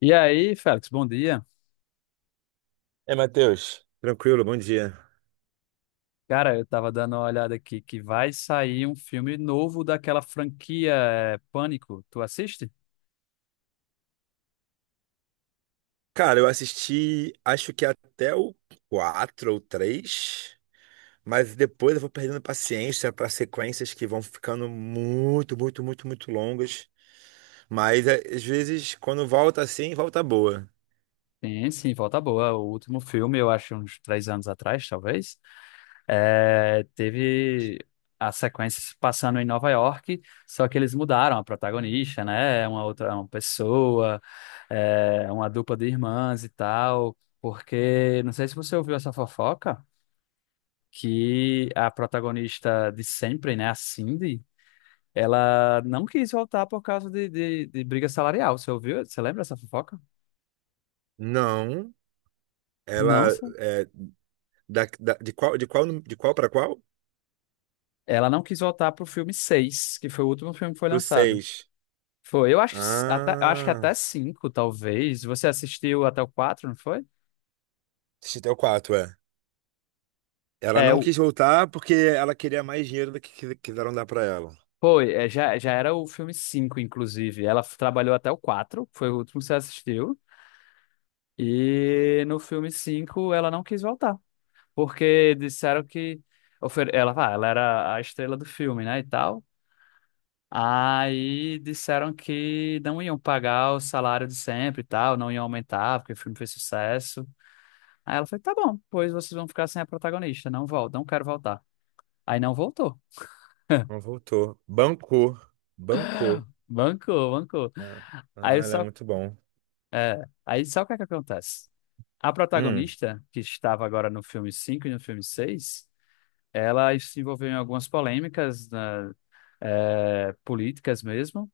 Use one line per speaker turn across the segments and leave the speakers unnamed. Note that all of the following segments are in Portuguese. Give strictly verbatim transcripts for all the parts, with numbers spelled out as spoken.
E aí, Félix, bom dia.
É, Matheus. Tranquilo, bom dia.
Cara, eu tava dando uma olhada aqui que vai sair um filme novo daquela franquia é, Pânico. Tu assiste?
Cara, eu assisti, acho que até o quatro ou três. Mas depois eu vou perdendo paciência para sequências que vão ficando muito, muito, muito, muito longas. Mas é, às vezes, quando volta assim, volta boa.
Sim, sim, volta boa. O último filme, eu acho uns três anos atrás, talvez, é, teve a sequência se passando em Nova York, só que eles mudaram a protagonista, né? É Uma outra, uma pessoa, é, uma dupla de irmãs e tal. Porque não sei se você ouviu essa fofoca, que a protagonista de sempre, né, a Cindy, ela não quis voltar por causa de, de, de briga salarial. Você ouviu? Você lembra essa fofoca?
Não,
Não,
ela
só.
é da, da- de qual, de qual, nu- de qual para qual?
Ela não quis voltar pro filme seis, que foi o último filme que foi
Pro
lançado.
seis.
Foi, eu acho, que s- até, eu acho que
Ah,
até cinco, talvez. Você assistiu até o quatro, não foi?
assisti até o quatro, é. Ela
É,
não
o-
quis voltar porque ela queria mais dinheiro do que que- quiseram dar para ela.
Foi, é, já, já era o filme cinco, inclusive. Ela f- trabalhou até o quatro, foi o último que você assistiu. E no filme cinco, ela não quis voltar. Porque disseram que ofer- ela, ah, ela era a estrela do filme, né, e tal. Aí disseram que não iam pagar o salário de sempre e tal, não iam aumentar, porque o filme fez sucesso. Aí ela falou, tá bom, pois vocês vão ficar sem a protagonista, não volto, não quero voltar. Aí não voltou.
Não voltou. Bancou. Bancou.
Bancou, bancou.
É. Ah,
Aí
ela é
só,
muito bom.
aí só o que é que acontece? A
Hum.
protagonista, que estava agora no filme cinco e no filme seis, ela se envolveu em algumas polêmicas, né, eh, políticas mesmo.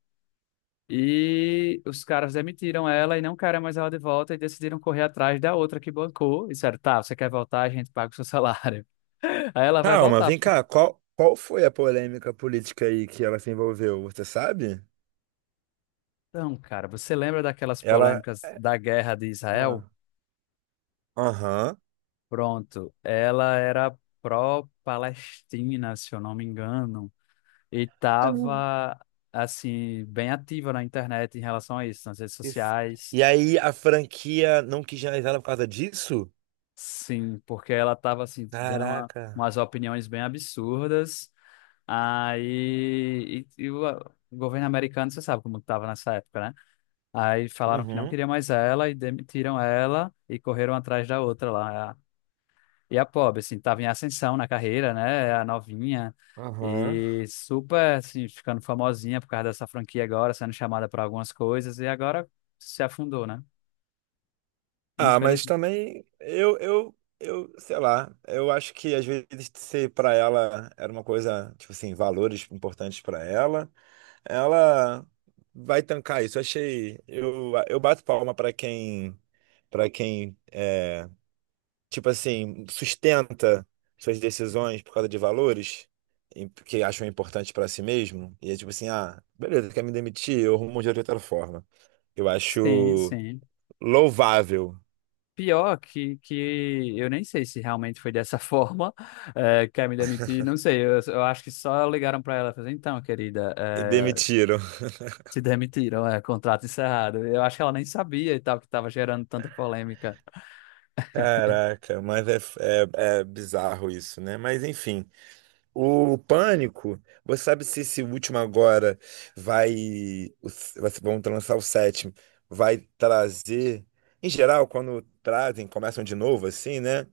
E os caras demitiram ela e não querem mais ela de volta e decidiram correr atrás da outra que bancou. E disseram, tá, você quer voltar, a gente paga o seu salário. Aí ela vai
Calma,
voltar.
vem cá. Qual, qual foi a polêmica política aí que ela se envolveu? Você sabe?
Então, cara, você lembra daquelas
Ela.
polêmicas da guerra de Israel?
Ah. Aham.
Pronto, ela era pró-Palestina, se eu não me engano, e
Uhum.
tava, assim, bem ativa na internet em relação a isso, nas redes
Isso.
sociais.
E aí a franquia não quis realizar ela por causa disso?
Sim, porque ela tava, assim, dando uma-
Caraca.
umas opiniões bem absurdas. Aí, e, e o o governo americano, você sabe como que estava nessa época, né? Aí falaram que não
Uhum.
queria mais ela e demitiram ela e correram atrás da outra lá. E a pobre, assim, estava em ascensão na carreira, né? É A novinha
Aham.
e super, assim, ficando famosinha por causa dessa franquia agora, sendo chamada para algumas coisas e agora se afundou, né?
Ah, mas
Infelizmente.
também eu, eu, eu, sei lá, eu acho que às vezes ser pra ela era uma coisa, tipo assim, valores importantes pra ela. Ela vai tancar isso. Achei. Eu, eu bato palma para quem, para quem é, tipo assim, sustenta suas decisões por causa de valores e que acham importante para si mesmo. E é tipo assim, ah, beleza, quer me demitir? Eu arrumo um dinheiro de outra forma. Eu
Sim,
acho
sim.
louvável.
Pior que, que eu nem sei se realmente foi dessa forma. Eh, quer me demitir, não sei, eu, eu acho que só ligaram para ela e falaram, então, querida,
E
eh,
demitiram.
se demitiram, é contrato encerrado. Eu acho que ela nem sabia e tal, que estava gerando tanta polêmica.
Caraca, mas é, é, é bizarro isso, né? Mas enfim. O Pânico, você sabe se esse último agora vai, o s- vai ser- vão lançar o sétimo, vai trazer, em geral, quando trazem, começam de novo, assim, né?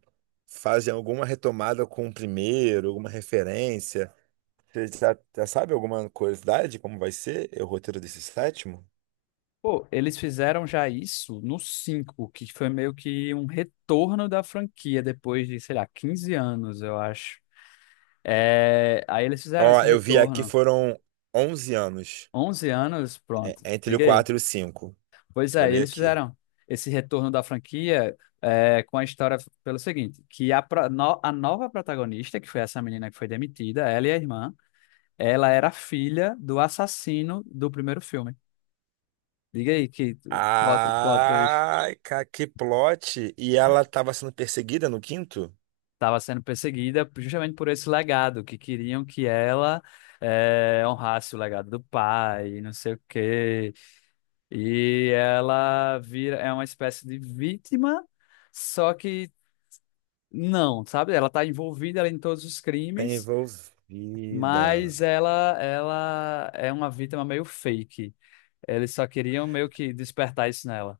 Fazem alguma retomada com o primeiro, alguma referência. Você já, já sabe alguma curiosidade, como vai ser o roteiro desse sétimo?
Pô, eles fizeram já isso no cinco, que foi meio que um retorno da franquia depois de, sei lá, quinze anos, eu acho. Eh, aí eles fizeram
Ó,
esse
eu vi aqui
retorno,
foram onze anos,
onze anos,
é-
pronto,
entre o
diga aí.
quatro e o cinco.
Pois
Vou
é, e
ler
eles
aqui.
fizeram esse retorno da franquia é, com a história, pelo seguinte, que a, pro- no- a nova protagonista, que foi essa menina que foi demitida, ela e a irmã, ela era filha do assassino do primeiro filme. Diga aí que o plot, o plot twist
Ai, cara, que plot! E ela tava sendo perseguida no quinto?
estava sendo perseguida justamente por esse legado, que queriam que ela é, honrasse o legado do pai, não sei o quê. E ela vira, é uma espécie de vítima, só que não, sabe? Ela está envolvida ali em todos os
Tá
crimes,
envolvida.
mas ela ela é uma vítima meio fake. Eles só queriam meio que despertar isso nela.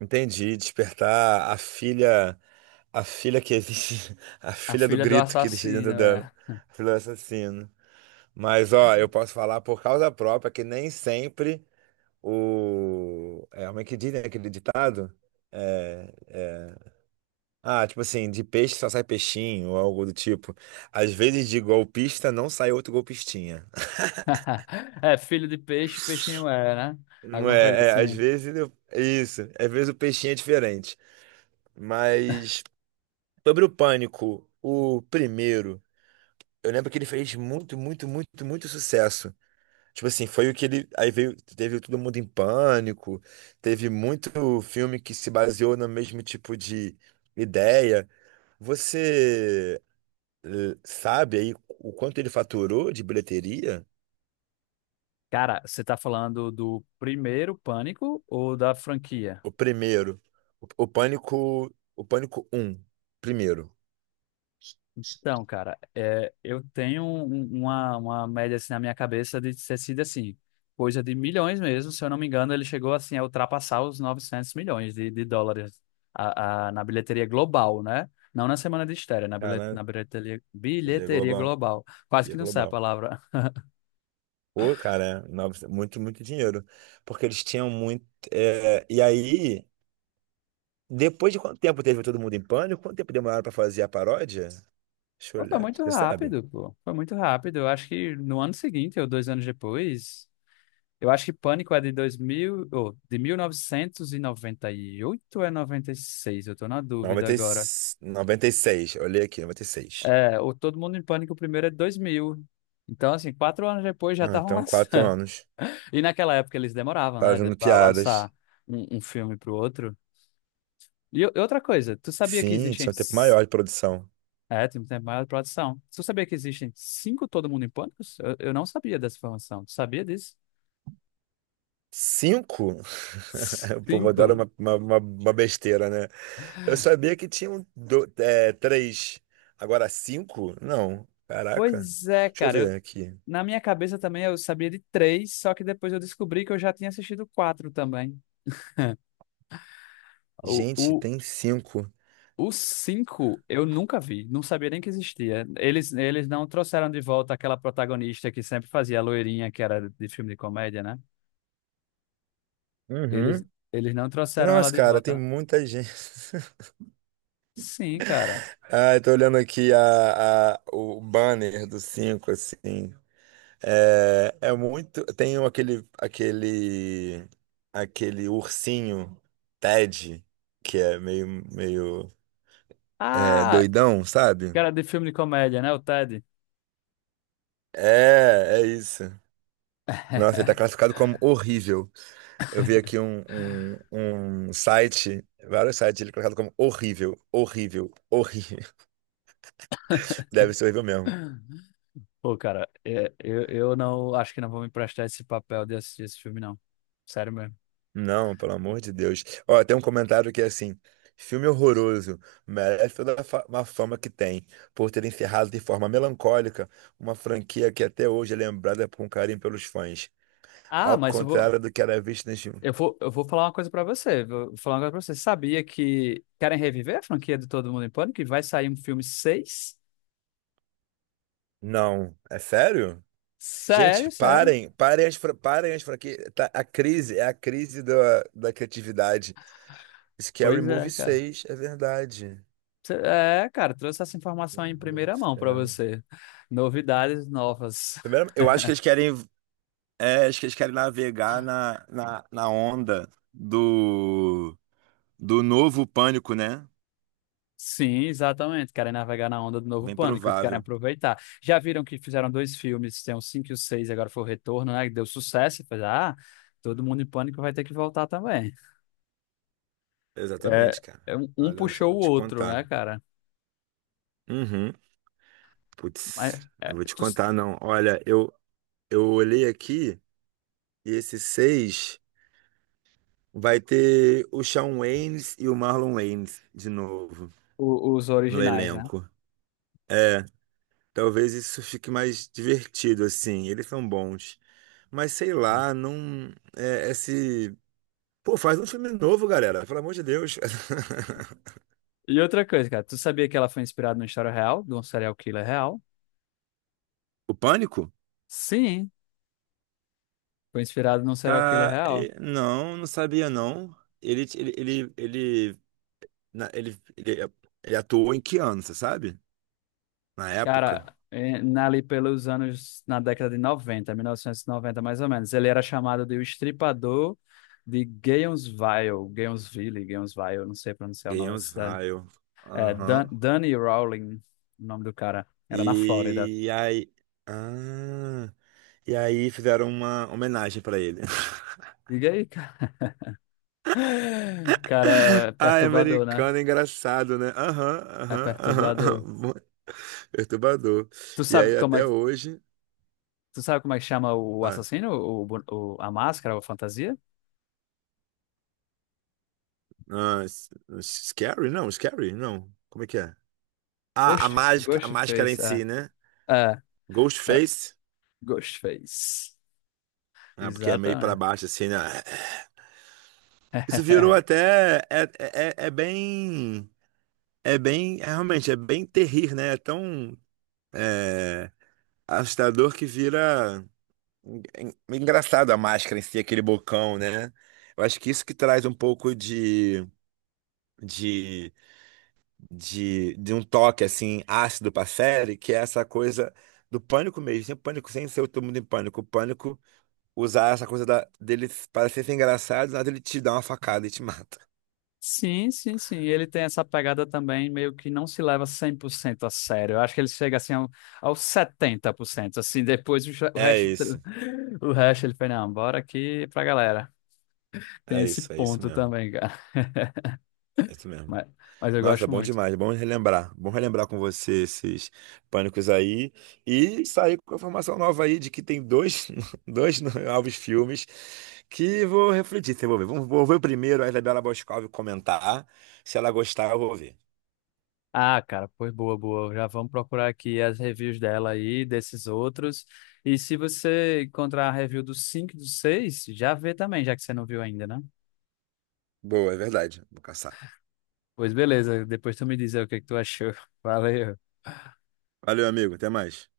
Entendi, despertar a filha, a filha que existe, a
A
filha do
filha do
grito que existe
assassino,
dentro dela,
é.
a filha do assassino. Mas ó, eu posso falar por causa própria que nem sempre o. É, como é que diz, né, aquele ditado? É, é, ah, tipo assim, de peixe só sai peixinho, ou algo do tipo. Às vezes de golpista não sai outro golpistinha.
É, filho de peixe, peixinho é, né?
Não
Alguma coisa
é, é, às
assim.
vezes eu- é isso, às vezes o peixinho é diferente. Mas sobre o Pânico, o primeiro, eu lembro que ele fez muito, muito, muito, muito sucesso. Tipo assim, foi o que ele. Aí veio, teve o Todo Mundo em Pânico, teve muito filme que se baseou no mesmo tipo de ideia. Você. eh, sabe aí o quanto ele faturou de bilheteria?
Cara, você tá falando do primeiro Pânico ou da franquia?
O primeiro, o, o Pânico, o Pânico um primeiro.
Então, cara, é, eu tenho um- uma, uma média assim na minha cabeça de ter sido assim, coisa de milhões mesmo. Se eu não me engano, ele chegou assim a ultrapassar os novecentos milhões de, de dólares a- a- na bilheteria global, né? Não na semana de estreia, na, bilhe-
Cara,
na bilheteria,
cadê
bilheteria
global?
global. Quase
Cadê
que não sai a
global?
palavra.
Pô, cara, nove- muito, muito dinheiro. Porque eles tinham muito. Eh, e aí, depois de quanto tempo teve Todo Mundo em Pânico? Quanto tempo demoraram pra fazer a paródia? Deixa eu
Pô, foi
olhar.
muito
Você sabe?
rápido, pô. Foi muito rápido. Eu acho que no ano seguinte, ou dois anos depois. Eu acho que Pânico é de dois mil ou de mil novecentos e noventa e oito, ou é noventa e seis. Eu tô na dúvida
Noventa e-
agora.
seis, noventa e seis. Olhei aqui, noventa e seis.
É, o Todo Mundo em Pânico, o primeiro é de dois mil. Então, assim, quatro anos depois já
Ah,
estavam
então, quatro
lançando.
anos.
E naquela época eles demoravam, né, de-
Fazendo
pra lançar
piadas.
um, um filme pro outro. E, o- e outra coisa, tu sabia que
Sim,
existem...
tinha um tempo
c-
maior de produção.
É, tem um tempo maior de produção. Tu sabia que existem cinco Todo Mundo em Pânico? Eu, eu não sabia dessa informação. Tu sabia disso?
Cinco? O povo adora
Cinco?
uma, uma, uma- uma besteira, né? Eu sabia que tinham do, é, três. Agora cinco? Não. Caraca.
Pois é,
Deixa eu
cara.
ver aqui.
Na minha cabeça também eu sabia de três, só que depois eu descobri que eu já tinha assistido quatro também. O,
Gente,
o,
tem cinco.
o cinco eu nunca vi, não sabia nem que existia. Eles, eles não trouxeram de volta aquela protagonista que sempre fazia a loirinha, que era de filme de comédia, né? Eles,
Uhum.
eles não trouxeram ela
Nossa,
de
cara, tem
volta.
muita gente.
Sim, cara.
Ah, eu tô olhando aqui a, a- o banner do cinco, assim. É, é muito. Tem um- aquele, aquele, aquele ursinho Ted, que é meio, meio. É,
Ah,
doidão, sabe?
que era de filme de comédia, né? O Ted.
É, é isso. Nossa, ele tá classificado como horrível. Eu vi aqui um, um, um site, vários sites, ele é classificado como horrível, horrível, horrível. Deve ser horrível mesmo.
Pô, cara, é, eu, eu não acho que não vou me emprestar esse papel de assistir esse filme, não. Sério mesmo.
Não, pelo amor de Deus. Ó, tem um comentário que é assim: filme horroroso, merece toda a fa- uma fama que tem, por ter encerrado de forma melancólica uma franquia que até hoje é lembrada com carinho pelos fãs,
Ah,
ao
mas eu vou.
contrário do que era visto nos filmes.
Eu vou, eu vou falar uma coisa pra você. Vou falar uma coisa pra você. Você sabia que querem reviver a franquia de Todo Mundo em Pânico? E vai sair um filme seis.
Não, é sério?
Sério,
Gente,
sério.
parem, parem as, fra- parem as franquias. Tá, a crise, é a crise da, da criatividade. Scary
Pois é,
Movie
cara.
seis, é verdade.
Cê- É, cara, trouxe essa
Meu
informação em
Deus do
primeira mão pra
céu.
você. Novidades novas.
Primeiro, eu acho que eles querem, é, acho que eles querem navegar na, na, na onda do, do novo pânico, né?
Sim, exatamente. Querem navegar na onda do novo
Bem
Pânico, querem
provável.
aproveitar. Já viram que fizeram dois filmes, tem o cinco e o seis. Agora foi o Retorno, né? Que deu sucesso. E fez, ah, Todo Mundo em Pânico vai ter que voltar também. É,
Exatamente, cara.
é um um
Olha, só
puxou
vou
o
te
outro, né,
contar.
cara?
Uhum.
Mas
Putz, eu
é,
vou te
tu-
contar, não. Olha, eu, eu olhei aqui e esse seis. Vai ter o Shawn Waynes e o Marlon Waynes de novo
o- os
no
originais, né?
elenco. É, talvez isso fique mais divertido, assim. Eles são bons. Mas sei lá, não. É, esse. Pô, faz um filme novo, galera. Pelo amor de Deus.
E outra coisa, cara, tu sabia que ela foi inspirada numa história real, de um serial killer real?
O Pânico?
Sim, foi inspirada num serial killer
Ca-
real.
e- Não, não sabia, não. Ele, ele, ele, ele, na- ele, ele, ele atuou em que ano, você sabe? Na
Cara,
época?
eh, na- ali pelos anos, na década de noventa, mil novecentos e noventa mais ou menos, ele era chamado de o Estripador de Gainesville, Gainesville, Gainesville, não sei pronunciar o nome da
Ganhamos
cidade.
Vile.
É, Dan,
Aham.
Danny Rowling, o nome do cara, era na Flórida.
E aí. Ah. E aí fizeram uma homenagem pra ele.
Diga aí, cara. Cara, é
Ai,
perturbador, né?
americano, é engraçado, né? Aham,
É
aham, aham,
perturbador.
aham. Perturbador.
Tu
E
sabe
aí
como é,
até
que-
hoje.
tu sabe como é que chama o
Ah,
assassino? O, bu- o- a máscara, a fantasia?
ah, s- scary? Não, scary? Não. Como é que é? Ah, a
Ghost,
mágica, a máscara em
Ghostface,
si,
é.
né?
É, é,
Ghostface.
Ghostface.
Ah, porque é meio pra
Exatamente.
baixo, assim, né? Isso virou até. É, é, é é bem. É bem. É, realmente, é bem terrir, né? É tão assustador que vira en- engraçado a máscara em si, aquele bocão, né? Eu acho que isso que traz um pouco de, de, de, de um toque assim ácido pra série, que é essa coisa do pânico mesmo, sem pânico, sem ser todo mundo em pânico. O pânico usar essa coisa da, dele parecer ser engraçado, nada ele te dá uma facada e te mata.
Sim, sim, sim. Ele tem essa pegada também, meio que não se leva cem por cento a sério. Eu acho que ele chega assim ao- aos setenta por cento. Assim, depois o, cha- o
É
resto,
isso,
o resto ele fala, não, bora aqui pra galera. Tem
é
esse
isso, é isso
ponto
mesmo.
também, cara.
É isso mesmo.
Mas, mas eu
Nossa,
gosto
bom
muito.
demais, bom relembrar. Bom relembrar com você esses pânicos aí e sair com a informação nova aí de que tem dois, dois novos filmes que vou refletir, se eu vou ver. Vou vou ver o primeiro, a Isabela Boscov comentar. Se ela gostar, eu vou ver.
Ah, cara, pois boa, boa. Já vamos procurar aqui as reviews dela aí, desses outros. E se você encontrar a review dos cinco, e do seis, já vê também, já que você não viu ainda, né?
Boa, é verdade. Vou caçar.
Pois beleza, depois tu me diz aí o que que tu achou. Valeu.
Valeu, amigo. Até mais.